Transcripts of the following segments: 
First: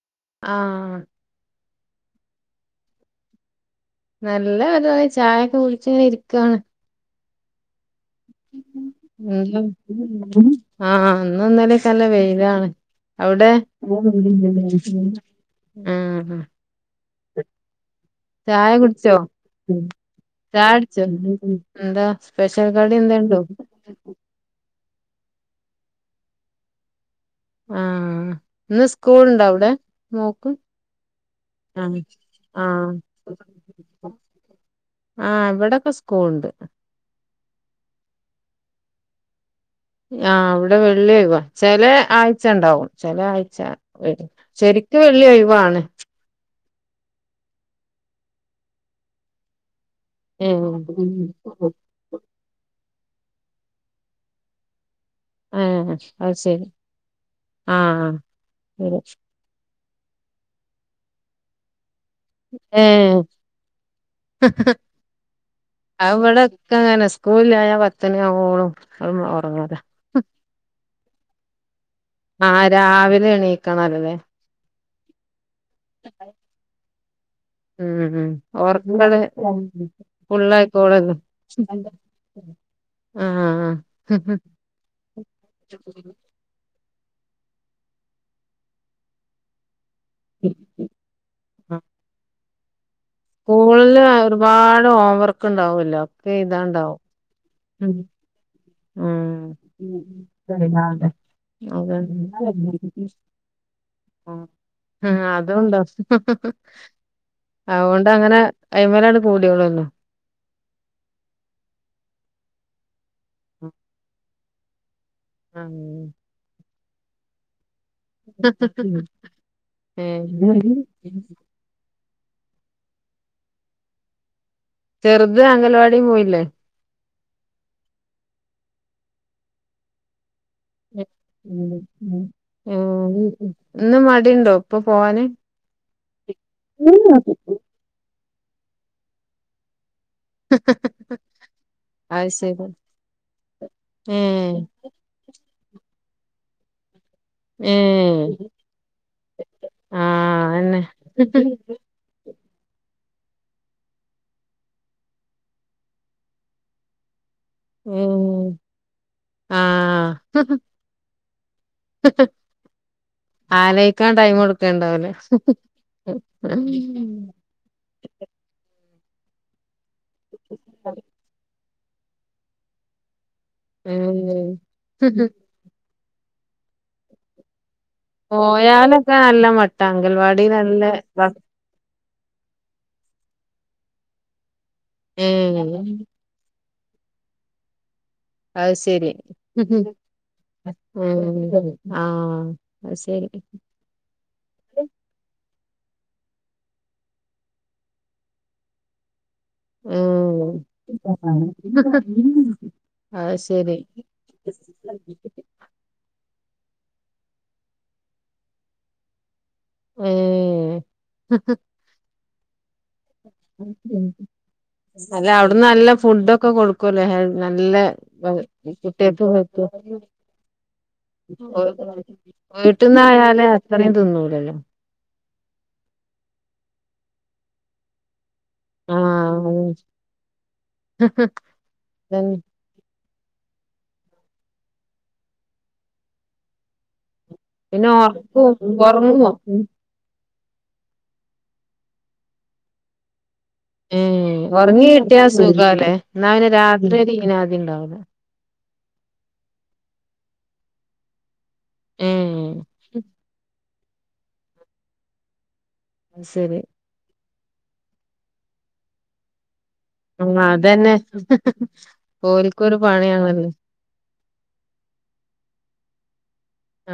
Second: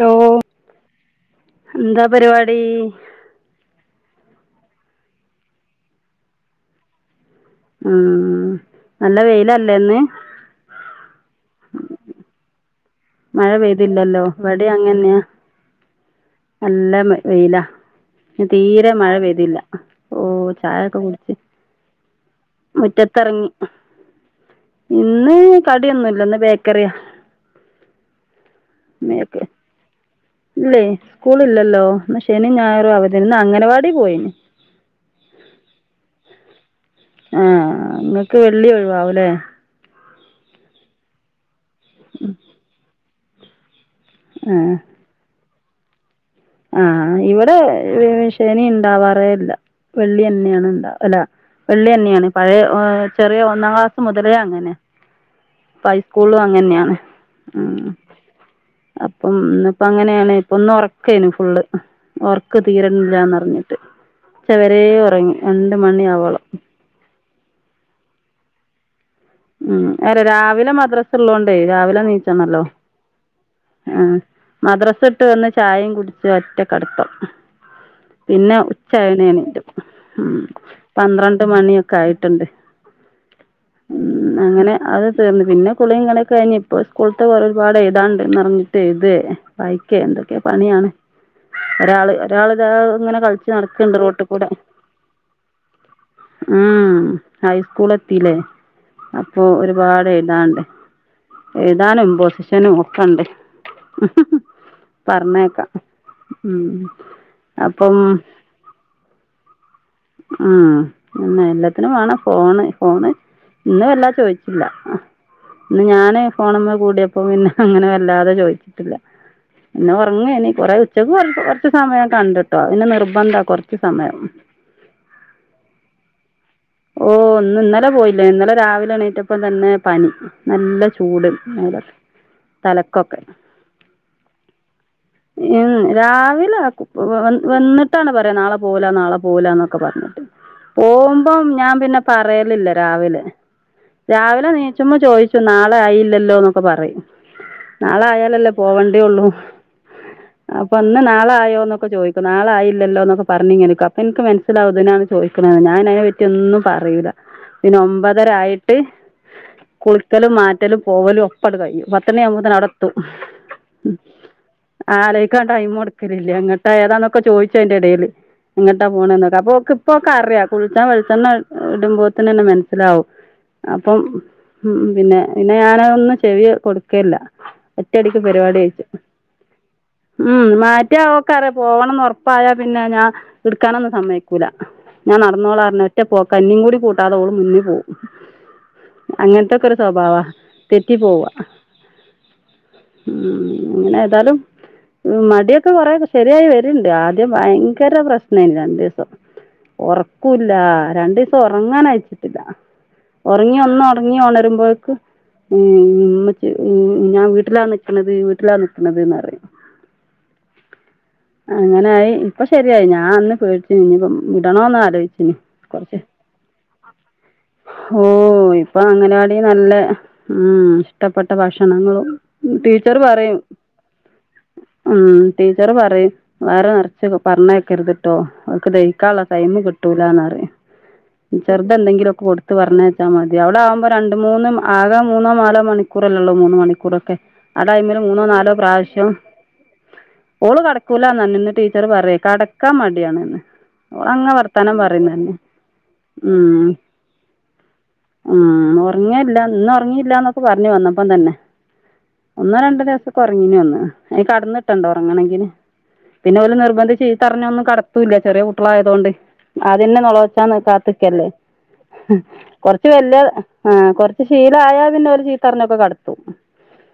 Law ആഹ് ഹെന്താ പരിവാ ടി നല്ല തായി ചായൊക്കെ കുടിച്ചിങ്ങനെ ഇരിക്കാണ് ഉം നല്ല വെയിലല്ലേ ഇന്ന് അ ആ ഇന്ന് ഇന്നലെ ക്കെ നല്ല വെയിലാണ് [unintelligible] അവിടെ മഴ പെയ്തില്ലല്ലോ വടെ അങ്ങനെയാ ആ നല്ല മെ വെയിലാ ഇന്ന് ചായ തീരെ മഴ കുടിച്ചോ പെയ്തില്ല ഓ ചായൊക്കെ കുടിച്ച് പെഷൽ കടി എന്തെണ്ടോ മുറ്റത്തിറങ്ങി ഇന്ന് കടിയൊന്നുല്ല ഇന്ന് ബേക്കറിയാ ആ ഇന്ന് സ്കൂൾ ബേക്ക് ഉണ്ട അവിടെ നോക്കും ഇല്ലേ ആ സ്കൂളില്ലല്ലോ ഇന്ന് ശനിയും ആ ഞായറും അവധി ഇന്ന് അംഗനവാടി പോയിന് ആ ഇവിടെൊക്കെ സ്കൂൾ ഉണ്ട് ആ നിങ്ങക്ക് വെള്ളി ഒഴിവാാവൂലേ ആ അവിടെ വെള്ളിയക്കവാ ചെില ആഴ്ച ഉണ്ടാവും ചെല ആഴ്ച ശരിക്കും വെള്ളി ഒഴിവാണ് [unintelligible] ആഹ ഇവിടെ ശനി ഇണ്ടാവാറേല്ല വെള്ളി ന്നെയാണ് ഉണ്ടാ അല്ല ഏഹ് വെള്ളിന്നെയാണ് പഴയ ചെറിയ ഒന്നാം ക്ലാസ് മുതലേ അങ്ങനെ ഏഹ് അത് ഹൈസ്കൂളും ശരി അങ്ങനെയാണ് ഉം ആഹ് ശരി അപ്പം അപ്പ അങ്ങനെയാണ് ഇപ്പൊന്നൊറ ക്കെനു ഫുള്ള് ഒർക്ക് ഏഹ് തീരണില്ലന്ന്റിഞ്ഞിട്ട് ഉച്ച വരെേ ഒറങ്ങി രണ്ട് മണി ആവോളം പോവ് ല്ലാ ന്നാ പത്തണിയാവോളും ഉം അല്ല രാവിലെ മദ്രസ് ള്ളോണ്ടേ ആഹ് രാവിലെ എണീക്കണല്ലല്ലേ സട്ട് വന്ന് ചായയും കുടിച്ച് ഒറ്റ കടത്തം ഉം ഉം പിന്നെ ഒറക്കല് ഉച്ചയണേണിലും ഉം ഫുള്ളായിക്കോളല്ലോ പന്ത്രണ്ട് മണിയൊക്കെ ആയിട്ടുണ്ട് ആഹ് ഉ അങ്ങനെ അത് തീർന്ന് പിന്നെ കുളി കളീം ക്കെ കയിഞ്ഞ് സ്കൂൾത്തെ കൊറേ ഒരുപാട് എയ് താണ്ട്റിഞ്ഞിട്ട് എയ്തേ വായി ക്കേ എന്തൊക്കെ പണിയാണ് ഒരാൾ ഒരാൾ ത സ്കൂൾല് ഒരുപാട് ഹോംവർക്ക് ഉണ്ടാവല്ലോ ഒക്കെ ഉം എയ്താണ്ടാവും. ഹൈസ്കൂൾ എത്തില്ലേ അപ്പൊ ഉം ഒരുപാട് എഴുതാണ്ട് അതണ്ടോ എഴുതാനും പൊസിഷനും ഒക്കെണ്ട് പറഞ്ഞേക്കാം ഉം അതുണ്ടാവും അപ്പം അങ്ങനെ അയ്മലാണ്ട് കൂടിയോള്ളു ഉം ഉം എന്ന എല്ലാത്തിനും വാണം ഫോണ് ഫോണ് ഇന്ന് വല്ലാ ചോയിച്ചു ഇല്ല ഇന്ന് ഞാന് ഫോണ കൂടിയപ്പം പിന്നെ അങ്ങനെ വല്ലാതെ ചോയിച്ചിട്ടില്ല പിന്നെ ഏ ഒർങ്ങേനി കൊറെേ ഉച്ചക്ക് കൊർച്ച് സമയം കണ്ടിട്ടോ പിന്നെ നിർബന്ധ കൊർച്ച് സമയം ചെർത് അംഗൽവാടീ പോയില്ലേ ഓ ഒന്ന് ഇന്നലെ പോയില്ല ഇന്നലെ രാവിലെ എണീറ്റപ്പം തന്നെ പനി നല്ല ചൂട് മേലൊക്കെ ഉം തലക്കൊക്കെ ഇന്ന് മടിണ്ടോ ഇപ്പൊ പോവാന് ഉം രാവിലെ വ വന്നിട്ടാണ് പറ [unintelligible] നാളെ പോവൂല നാളെ പോവൂലാന്നൊക്കെ പറഞ്ഞു പോവും [unintelligible] ഞാൻ പിന്നെ അത് ശരി പറയലില്ല രാവിലെ ഏ രാവിലെ എനീചുമ്പ ചോദിച്ചു ന [unintelligible] ആയില്ലല്ലോ എന്നൊക്കെ പറയും ഏ നാളെ ആയാലല്ലേ പോവണ്ടേള്ളൂ ആ അപ്പൊ അന്നെ ഇന്ന് നാളെ ആയോന്നൊക്കെ ചോദിക്കും നാളൊയില്ലല്ലോ എന്നൊക്കെ പറഞ്ഞി [unintelligible] അപ്പൊ എനിക്ക് മനസ്സിലാവും ഇതിനാണ് ചോദിക്കണെന്ന് ഞാന് അതിന വി മറ്റൊന്നും പറയൂല പിന്നെ ഒമ്പതര ഉം ആയിട്ട് ആ കുളിക്കലും മാറ്റലും പോവലും ഒപ്പടങ്ങ് കഴിയും പത്ത് മണി ആവുമ്പോ തന്നെ അവിടെ എത്തും ആലോയിക്കാൻ ടൈം കൊടുക്കണ്ടാവൂലേ ആലോചിക്കാൻ ടൈം കൊടുക്കലില്ല അങ്ങട്ട് ഏതാന്നൊക്കെ ചോദിച്ചു അതിന്റെ എടേല് [unintelligible] പോണന്നേക്കൊ അപ്പൊ ഓക്ക് ഇപ്പൊ ഓക്ക് അറിയാം കുളിച്ചാൻ വിളി ഇടുമ്പോ തന്നെന്നെ മനസ്സിലാവും അപ്പം ഉം ഉം പിന്നെ പിന്നെ ഞാന് ഒന്ന് ചെവി കൊടുക്കേല്ല ഒറ്റടിക്ക് പരിപാടി കഴിച്ചു പോയാലൊക്കെ നല്ല മട്ടാ ഉം അംഗൽവാടി നല്ല മാറ്റിയ ഭ അവക്ക് അറിയ പോകണംന്ന് ഓർ [unintelligible] പിന്നെ ഞാൻ എടുക്കാനൊന്നും സമയ്ക്കൂല ഏഹ് എന്നെയും കൂടി കൂട്ടതോ ഓള് മുന്നേ പോവും അത് ശരി അങ്ങനത്തൊക്കെ ഒരു സ്വഭാവാ തെറ്റി പോവാ ആഹ് ആ അത് ശരി ഉം ഒക്കെ കൊറെ ശരിയായി വരുന്നുണ്ട് ആദ്യം ഭയങ്കര പ്രശ്നമായിന് രണ്ടു ദിവസം ഉറക്കൂല്ല ഉം രണ്ട് ദിവസം ഉറങ്ങാൻ അയച്ചിട്ടില്ല അത് ഉറങ്ങി ശരി ഒന്ന് ഉറങ്ങി ഉണരുമ്പോഴക്ക് ഏഹ് ഏഹ് ഉമ്മ ഞാൻ വീട്ടിലാ നിക്കണത് വീട്ടിലാ നിക്കണത് എന്നു പറയും ഏഹ് അങ്ങനായി ഇപ്പൊ ശരിയായി ഞാൻ അന്ന് പേടിചു ഇനിപ്പ വിടണോന്ന് അല്ല ആലോചിച്ചിനി അവിടുന്ന് നല്ല കൊറച്ച് ഫുഡൊക്കെ കൊടുക്കുവല്ലേ ഹെ- നല്ല ഓ വ- ഇപ്പൊ കുട്ടികൾക്ക് അങ്ങനവാടി നല്ല പറ്റും ഉം ഇഷ്ടപ്പെട്ട ഭക്ഷണങ്ങളും ടീച്ചർ പറയും വീട്ടിന്നായാലേ അത്രയും തിന്നൂലല്ലോ ഉം ടീച്ചർ പറയും വയറ് നെറച്ച് പറഞ്ഞ കേക്കരുത്ട്ടോ അവക്ക് ദഹിക്കാ ള്ള ആഹ് ടൈമ് കിട്ടൂലാന്നാറിയാം ചെറുത് എന്തെങ്കിലുമൊക്കെ അതന്നെ കൊടുത്ത പറഞ്ഞ [unintelligible] മതി അവിടെ ആവുമ്പോ രണ്ട് മൂന്നും ആകെ മൂന്നോ നാലോ മണിക്കൂറല്ലേ ഉള്ളൂ മൂന്ന് മണിക്കൂറൊക്കെ ആ പിന്നെ ടൈമില് മൂന്നോ ഉറക്കും നാലോ പ്രാവശ്യം ഉറങ്ങോ ഓള് കെട സ്കൂലാന്ന് പറഞ്ഞു ഇന്ന് ടീച്ചർ പറഞ്ഞു കെടക്കാൻ മടിയാണ്ന്ന് ഓളങ്ങ മ്മ് വർത്താനം ഉറങ്ങി കിട്ടിയാ പറയുന്നന്നെ സുഖാല്ലേ എന്നാ പിന്നെ ഉം രാത്രിയൊക്കെ ഇങ്ങനെ ആദി ഉണ്ടാവില്ല [unintelligible] ഇന്ന് ഉറങ്ങിയില്ലന്നൊക്കെ പറഞ്ഞു വന്നപ്പം തന്നെ ഏ ഒന്നോ രണ്ടു ദിവസംകെ ഉറങ്ങീന് പറഞ്ഞു അയ്ന് കടന്ന്കിട്ടണ്ടേ ഉറങ്ങണെങ്കിൽ അത് പിന്നെ ഓല് ശരി നിർബന്ധിച്ച് പറഞ്ഞൊന്നും കടത്തൂല്ല ചെറിയ കുട്ടികളായതുകൊണ്ട് ആദ്യന്നെ ആ നൊലോളിച്ചാൻ അതന്നെ കാത്തിക്കല്ലേ ഓൽക്കൊരു കൊറച്ച് വല്ല്യ പണിയാണല്ലോ ആ കൊറച്ച് ശീലായാ പിന്നെ ഓല് ചീത്തപറിഞ്ഞൊക്കെ കടത്തും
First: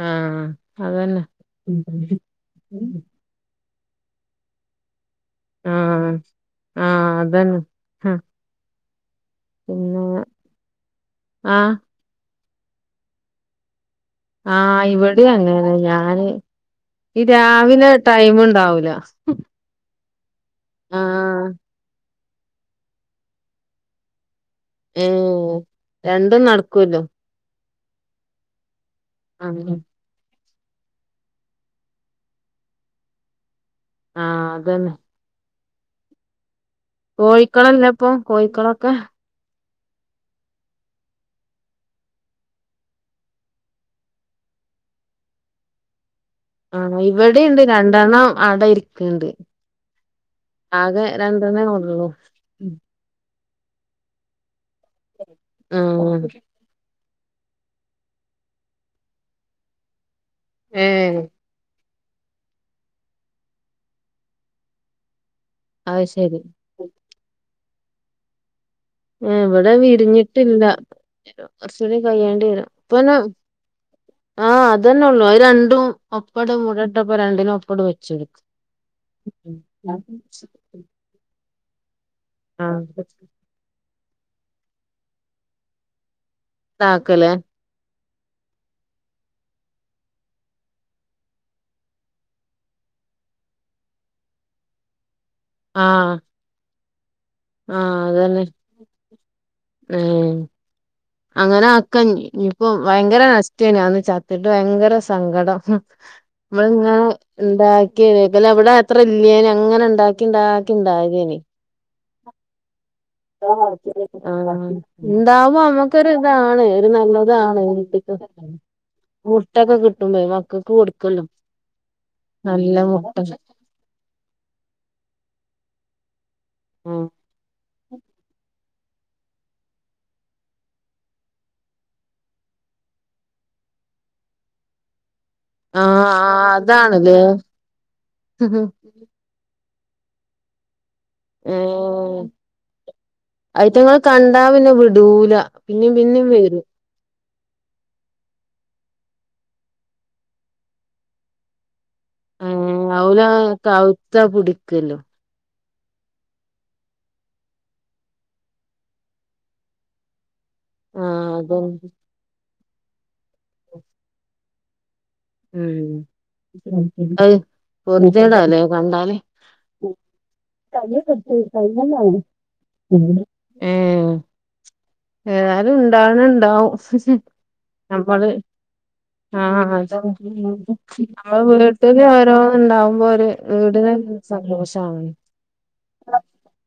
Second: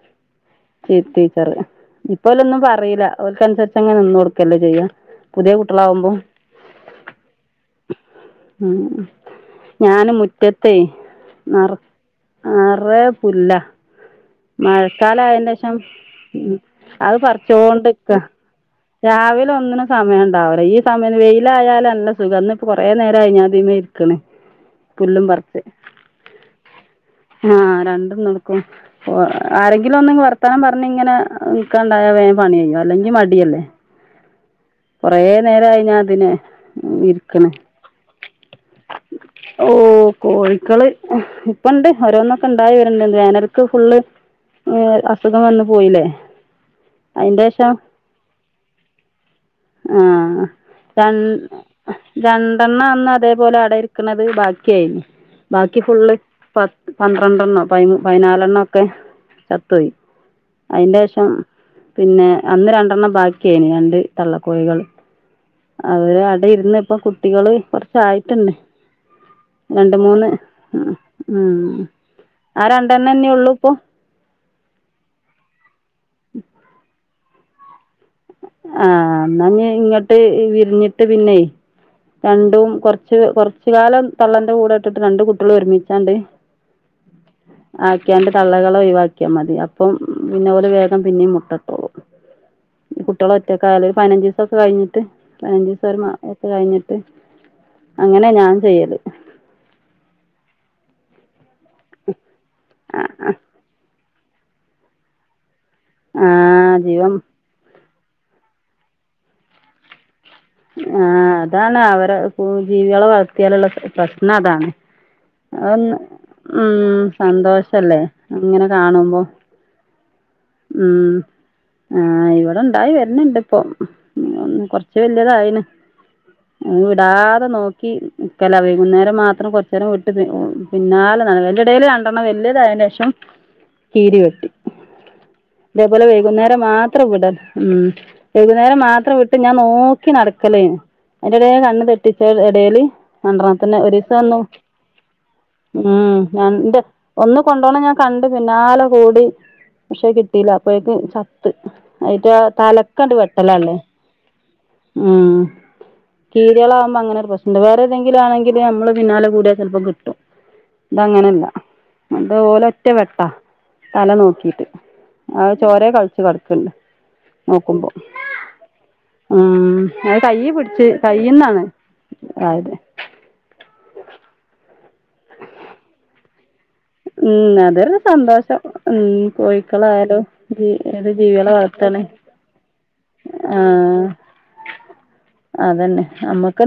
ആ അതന്നെ ടീച്ചറ് ഇപ്പോലൊന്നും പറയില്ല ഓല്ക്കനുസരിച്ച് ഇപ്പൊ അങ്ങനെ നിന്ന് കൊടുക്കല്ലേ ചെയ്യാ പുതിയ ആ കുട്ടികൾ ആവുമ്പോ ആ അതന്നെ ആ പിന്നെ ഞാൻ മുറ്റത്തെയ് ആ നെറച്ച് നെറയെ പുല്ലാ ആഹ് ഇവിടെ മഴക്കാലായേന്റേഷം അങ്ങനെതന്നെ ഞാന് ഉം അത് ഈ രാവിലെ പറിച്ചോണ്ട്ക്കാ ടൈം ഉണ്ടാവും രാവിലെ ഒന്നിനും സമയം ഉണ്ടാവുല ഈ ആ സമയം വെയിലായാലാ [unintelligible] ഇപ്പോ തന്നെ കൊറേ നേരായിഞ്ഞാൻ ഇതിമേ ഇരിക്ക്ണ് ഏ പുല്ലും പറിച്ച് രണ്ടും നടക്കൂല്ലോ ആഹ് രണ്ടും നടക്കും ഓ ആ ആരെങ്കിലും ഒന്ന് [unintelligible] ർത്താനം പറഞ്ഞ്ങ്ങനെ നിൽക്കാണ്ടായ വേം പണി കഴിയും അല്ലെങ്കി മടിയല്ലേ ആഹ് തന്നെ നേരായിഞ്ഞാനിതിന് കോഴിക്കളില്ലെപ്പം കോഴിക്കളൊക്കെ ഓ കോഴിക്കള് ഇപ്പണ്ട് ഓരോന്നൊക്കെ ഇണ്ടായി വര്ന്ന്ണ്ട് വേനൽക്ക് ഫുള്ള് ആഹ് അസുഖം വന്ന് പോയില്ലേ ആഹ് ഇവിടെണ്ട് അയിന്റേഷം രണ്ടെണ്ണം അട ഇരിക്ക്ണ്ട് ആ രണ്ട് ഉള്ളൂ രണ്ടെണ്ണാണ് അടരിക്ക് ഓല് അട ഇരിക്കുന്നത് ബാക്കി ച്ചെയ് ബാക്കി ആ ഫുള്ള് പത്ത് പന്ത്രണ്ടെണ്ണം പ പതിനാലെണ്ണൊക്കെ ചത്തുപോയി ഏ അയിന്റേഷം പിന്നെ അന്ന് രണ്ടെണ്ണം ബാക്കിയായിന് രണ്ട് തള്ളക്കോഴികൾ അത് അവര് അട ഇര്ന്ന് ശരി ഇപ്പോ കുട്ടികള് കൊർ ആയി തന്നെ എവിടെ വിരിഞ്ഞിട്ടില്ല ഉം ഉം കുറച്ചുകൂടി കഴിയേണ്ടി ആ വരും ഇപ്പന്നെ രണ്ടെണ്ണന്നെ ഉള്ളൂ ഇപ്പൊ അതന്നെ ഉള്ളൂ ആ രണ്ടും ഒപ്പട മു രണ്ടിനും ഒപ്പരംവെച്ചെടു ആഹ് എന്നാഇങ്ങട്ട് വിരിഞ്ഞിട്ട് പിന്നെ രണ്ടും ആഹ് കുറച്ച് കുറച്ച കാലം തള്ളന്റെ കൂടെ ഇട്ടിട്ട് രണ്ട് കുട്ടികളും ഒരുമിച്ചാണ്ട് ന്നകാല്ലേ അതൊക്യാ തള്ളകളെ ഒഴിവാക്കിയാൽ മതി അപ്പം പിന്നേ ഓരു വേഗം പിന്നെയും മുട്ട ഇട്ടോളും കുട്ട്യേൾ ഒറ്റ ആയാൽ പതിനഞ്ച് ദിവസക്കെ കഴിഞ്ഞിട്ട് ഇനിയിപ്പം ഓരു ആഹ് മാസം ഒക കഴിഞ്ഞിട്ട് [unintelligible] ആഹ് അങ്ങനെ അതന്നെ ഞാൻ ചെയ്യല് ഏഹ അങ്ങനെ ആക്കനി ഇനിയിപ്പ ഭയങ്കര ആഹ് നഷ്ട്ടേന്യൂ ന്നിട്ട് ഭയങ്കര സങ്കടം ആഹ് നമ്മളിങ്ങനെ ജീവൻ ഇണ്ടാക്കി അവിടെ അത്ര ഇല്ലെന്യൂ അങ്ങനെ ഉണ്ടാക്ക ആഹ് അതാണ് അവ ജീവികളെ വളർത്തിയാലുള്ള പ്രശ്നം ആഹ് അതാണ്. ഉണ്ടാവുമ്പോ അതൊന്ന് നമ്മക്കൊരു ഇതാണ് ഒരു ഉം നല്ലതാണ് സന്തോഷല്ലേ വീട്ട്ക്ക് അങ്ങനെ കാണുമ്പോ മുട്ടൊക്കെ കിട്ടുമ്പേ മക്കൾക്ക് മ് കൊടുക്കല്ലോ ആ ഇവിടെ നല്ല ഉണ്ടായി മുട്ട വരുണ് ണ്ട്പ്പോ കുറച്ച ശേ അതായ്ണ് വിടാതെ നോക്കി നിക്കല ന്നേരം മാത്രം കൊറച്ചരം വിട്ട് പിന്നാലെ അയ്‌ന്റെടയിൽ രണ്ടെണ്ണം വലിയതായതിന് ശേഷം കീരി വെട്ടി. ആഹ് ഇതേപോലെ ആഹ് വൈകുന്നേരം മാത്രം അതാണല്ലേ വിട ഉം വൈകുന്നേരം മാത്രം വിട്ട് ഞാൻ നോ ക്ക്‌ നടക്കലേ അയ്ന്റെടേൽ കണ്ണ് തെട്ടിച്ച ഏഹ് എടെല് രണ്ട്രണ്ണതിനെ അയിറ്റങ്ങൾ ഒരീസം കണ്ടാ പിന്നെ വിടൂല പിന്നിം ഹാ പിന്നിം വരും ഞന്റെ ഒന്ന് കൊണ്ടോണം ഞാൻ കണ്ട് പിന്നാലെ കൂടി പക്ഷേ കിട്ടീല്ല അപ്പേയ്ക്ക് ചത്ത്. അയിറ്റ ഏഹ് തലക്കണ്ട് അവല വെട്ടലല്ലേ. കവുത്താ പിടിക്കല്ലോ ആഹ് കീര്യേളാവുമ്പോ അങ്ങനെ പ്രശ്നണ്ട് വേറെ ഏതെങ്കിലും ആണെങ്കില് നമ്മള് പിന്നാലെ കൂടിയാൽ ചെലപ്പോം കിട്ടും. ആഹ് ഇതങ്ങനെല്ല അതന്നെ അതോലൊ ഒറ്റ വെട്ടാ തല നോക്കീട്ട്. ആഹ് [unintelligible] പൊർത്യേടാലേ കണ്ടാല്. ആഹാ അത് കയ്യ് പിട്ച്ച് കയ്യ്ന്നാണ് ആയത് ഏ അത് ഉണ്ടാവണ ഉണ്ടാവും ഉം അതൊരു സന്തോഷം ഉം ആഹ് കോഴിക്കളായാലും അതന്നെ ഏത് ജീവികളെ നമ്മളെ വളർത്താണ് വീട്ടില് ഓരോ ന്ന്ണ്ടാവുമ്പോ ഒരു വീടിന് ആഹ് സന്തോഷാണ് അതന്നെ നമ്മക്ക്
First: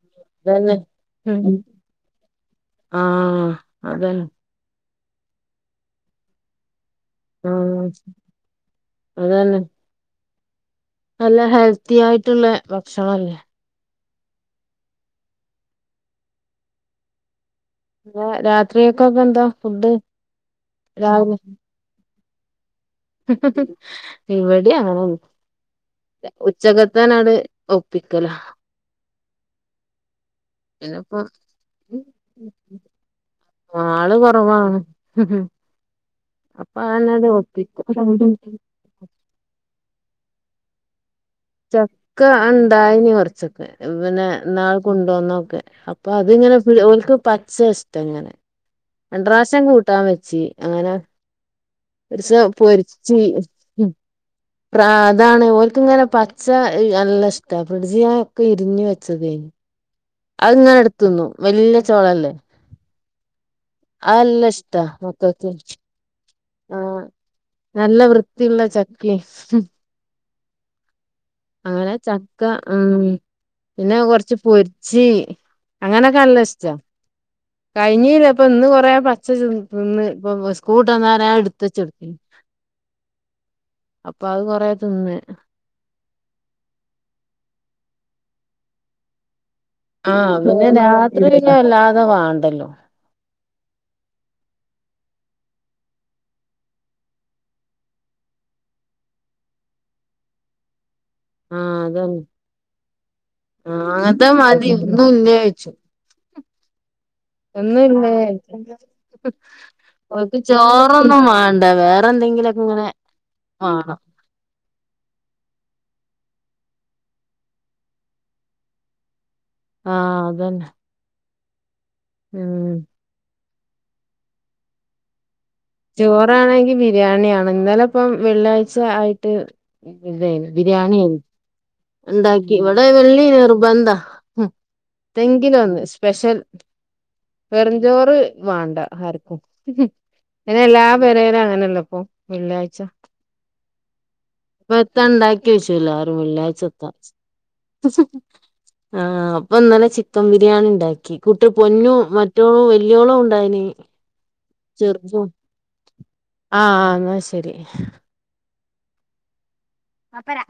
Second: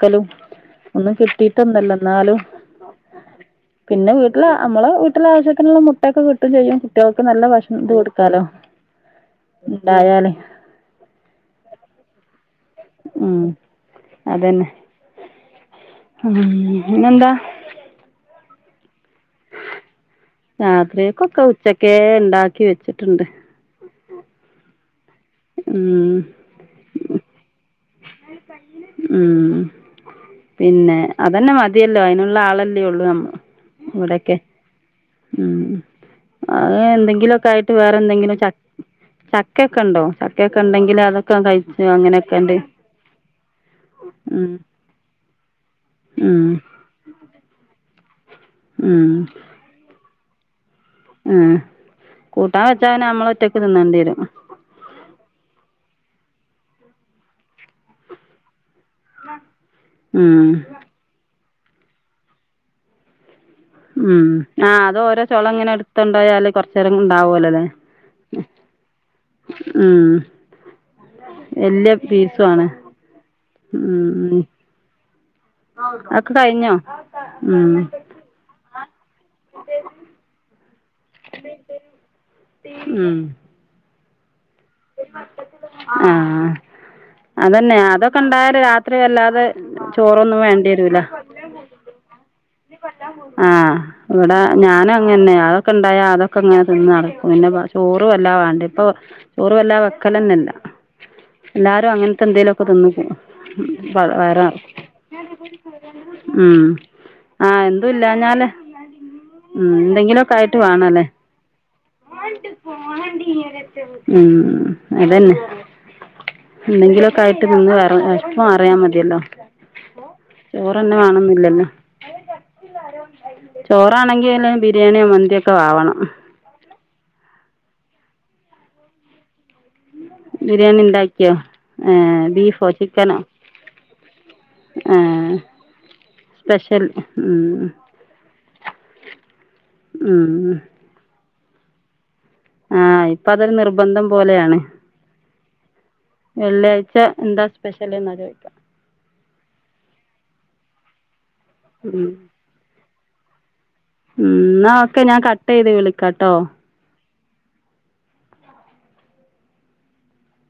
ക്കലു അതന്നെ ഒന്നും ഉം കിട്ടീട്ടൊന്നും അല്ല ന്നാലും [unintelligible] ആഹ് പിന്നെ അതന്നെ വീട്ടില് നമ്മളെവീ ട്ടിലെ ആവിശ്യത്തിനുള്ള മുട്ടക്കെ കിട്ടും ചെയ്യും കുട്ടികൾക്ക് നല്ല ഭക്ഷണം ആഹ് ക്കെ കൊടുക്കാലോ അതന്നെ ഉണ്ടായാല് നല്ല ഹെൽത്തി ആയിട്ടുള്ള ഭക്ഷണല്ലേ ഉം അതന്നെ ഉം പിന്നെ ന്താ എ രാത്രിയൊക്കെ ഒക്കെ എന്തോ ഫുഡ് ആ കേക്കൊക്കെ ഉച്ചക്കെ ണ്ടാക്കിവെച്ച് ഇവിടിം അങ്ങനെ ഉം ഉച്ചക്കത്തെന്നാണ്ട് ഉം പിന്നെ പിന്നെപ്പം അതന്നെ മതിയല്ലോ അയിനുള്ള ആളല്ലേ ഉള്ളൂ നമ് ആള് ഇവിടക്കെ കൊറവാണ് ഉം അപ്പൊ അഹ് അതന്നട് എന്തെങ്കിലുക്കെ ആയിട്ട് വേറെ എന്തെങ്കിലും ഒപ്പിക്കും ച ചക്ക ക്ക ണ്ടോ ചക്കൊക്കെ ഉണ്ടെങ്കിൽ അതക് ക്കെ കഴിച്ചു അങ്ങനെയൊക്കെആണ്ട് ണ്ടായിനി കുറച്ചൊക്കെ പിന്നെ നാൾ കൊണ്ടോന്നൊക്കെ അപ്പൊ ഉം അതിങ്ങനെക്കെ ഓല്ക്ക് പച്ചേ ഇഷ് തങ്ങനെ രണ്ട് റാശ്യം കൂട്ടാൻ വെ ച് അഹ് കൂട്ടാൻ വെച്ച പിന്നെ നമ്മളൊ റ്റക്ക് തിന്നേണ്ടി വരും പ്രാ അതാണ് ഓൽക്ക്‌ ങ്ങനെ പച്ച നല്ല ഇഷ്ട ഫ്രിഡ്ജില് ഒക്കെ ഇരിഞ്ഞ് വെ ച്ചെതേ ഉം അഹ് ങ്ങനെ എടുത്ത്ന്നും വല്ല്യ ചോളല്ലേ അത് ഉം നല്ല ആ ഇഷ്ടാ അത് ഓരോ മക്കൾക്ക് ചൊളങ്ങനെട്തൊണ്ടായാല് ആഹ് നല്ല വൃത്തിയുള്ള ചക്കിം ഉം അങ്ങനെ വലിയ ചക്ക പീസും ആണ് പിന്നെ കൊർച്ച് ഉം പൊര്ച്ച് ജെ അതൊക്കെ അങ്ങനൊക്കെനല്ല ഇഷ്ടാ കഴിഞ്ഞോ ഉം കഴിഞ്ഞീല്ല ഇപ്പൊ ഇന്ന് കൊറേ പച്ച തിന്ന് ഇപ്പ കൂട്ട ഞാ എടുത്ത ചെർത്തി അപ്പൊ അത് കൊറേ തിന്ന് ആ അത പിന്നെ അതൊക്കെ ണ്ടായാല് രാത്രി വല്ലാതെ ആ ചോറൊന്നും പിന്നെ വേണ്ടി വരൂല രാത്രി പിന്നെ വല്ലാതെ വേണ്ടല്ലോ [unintelligible] ആ ഇവിടെ ഞാനുംങ്ങനന്നെ അതൊക്കെണ്ടായാ അതൊക്കെങ്ങനെ തിന്ന് നടക്കും പിന്നെ ചോറ് വല്ലാ വാണ്ട ഇപ്പൊ ചോറ് വല്ലാ വെക്കലന്നല്ല ആഹ് എല്ലാരും അതന്നെ അങ്ങനത്തെന്തേലുക്കെ തിന്ന് ആഹ് അങ്ങനത്തെ വയറർക്കും മതി ഒന്നും ഇല്ലേ ചോയ്ച്ചു ഉം ആഹ് എന്തും ഒന്നുല്ലേ ഇല്ലാഞ്ഞാല് ഉം എന്തെങ്കിലുമൊക്കെ ഓൽക്ക് ആയിട്ട് വേണല്ലേ ചോറൊന്നും വാണ്ട വേറെ എന്തെങ്കിലൊക്കെ ഇങ്ങനെ വാണം ഉം അതന്നെ എന്തെങ്കിലൊക്കെ ആയിട്ട് തിന്ന് വയറ് വെശപ്പ്‌ മാറിയാ മതിയല്ലോ. ആ അതന്നെ. ല്യ മ്മ് ചോറാണെങ്കിൽ ബിരിയാണിയൊ മന്ത്യോ ക്കെ ചോറാണെങ്കി ബിരിയാണിയാണ് ഇന്നലെപ്പം വെള്ളിയാഴ്ച ആയിട്ട് ഇതെയ്നി ബിരിയാണി ബിരിയാണിയ്നി ഉണ്ടാക്കിയോ ണ്ടാക്കി ബീഫോ ഇവിടെ ചിക്കനോ വെള്ളിനിർബന്ധ തെങ്കിലൊന്ന് സ്പെഷ്യൽ വെർഞ്ചോറ് മാണ്ട ആർക്കും ഉം ഇങ്ങനെ എല്ലാ പെരേല ല്ലപ്പൊ വെള്ളിയാഴ്ച ആ ഇപ്പം അതൊരു നിർബന്ധം പോലെയാണ് ഇപ്പ എത്തണ്ടാക്കി യ് ചൂല ആര വെള്ളാഴ് വെള്ളിയാഴ്ച എന്താ സ്പെഷ്യൽ എന്നാ ചോദിക്കുക ആ അപ്പൊന്നലെ ചിക്ക ബിരിയാണിണ്ടാക്കി കുട്ടി പൊന്നു മറ്റോളും വല്ല്യോളും ണ്ടായ്നി ഉം ന്നാ ഓക്കെ ഞാൻ കട്ട് ചെയ്ത് വിളിക്കാട്ടോ ആഹ് ആഹ് എന്നാ ശരി അപ്പരാ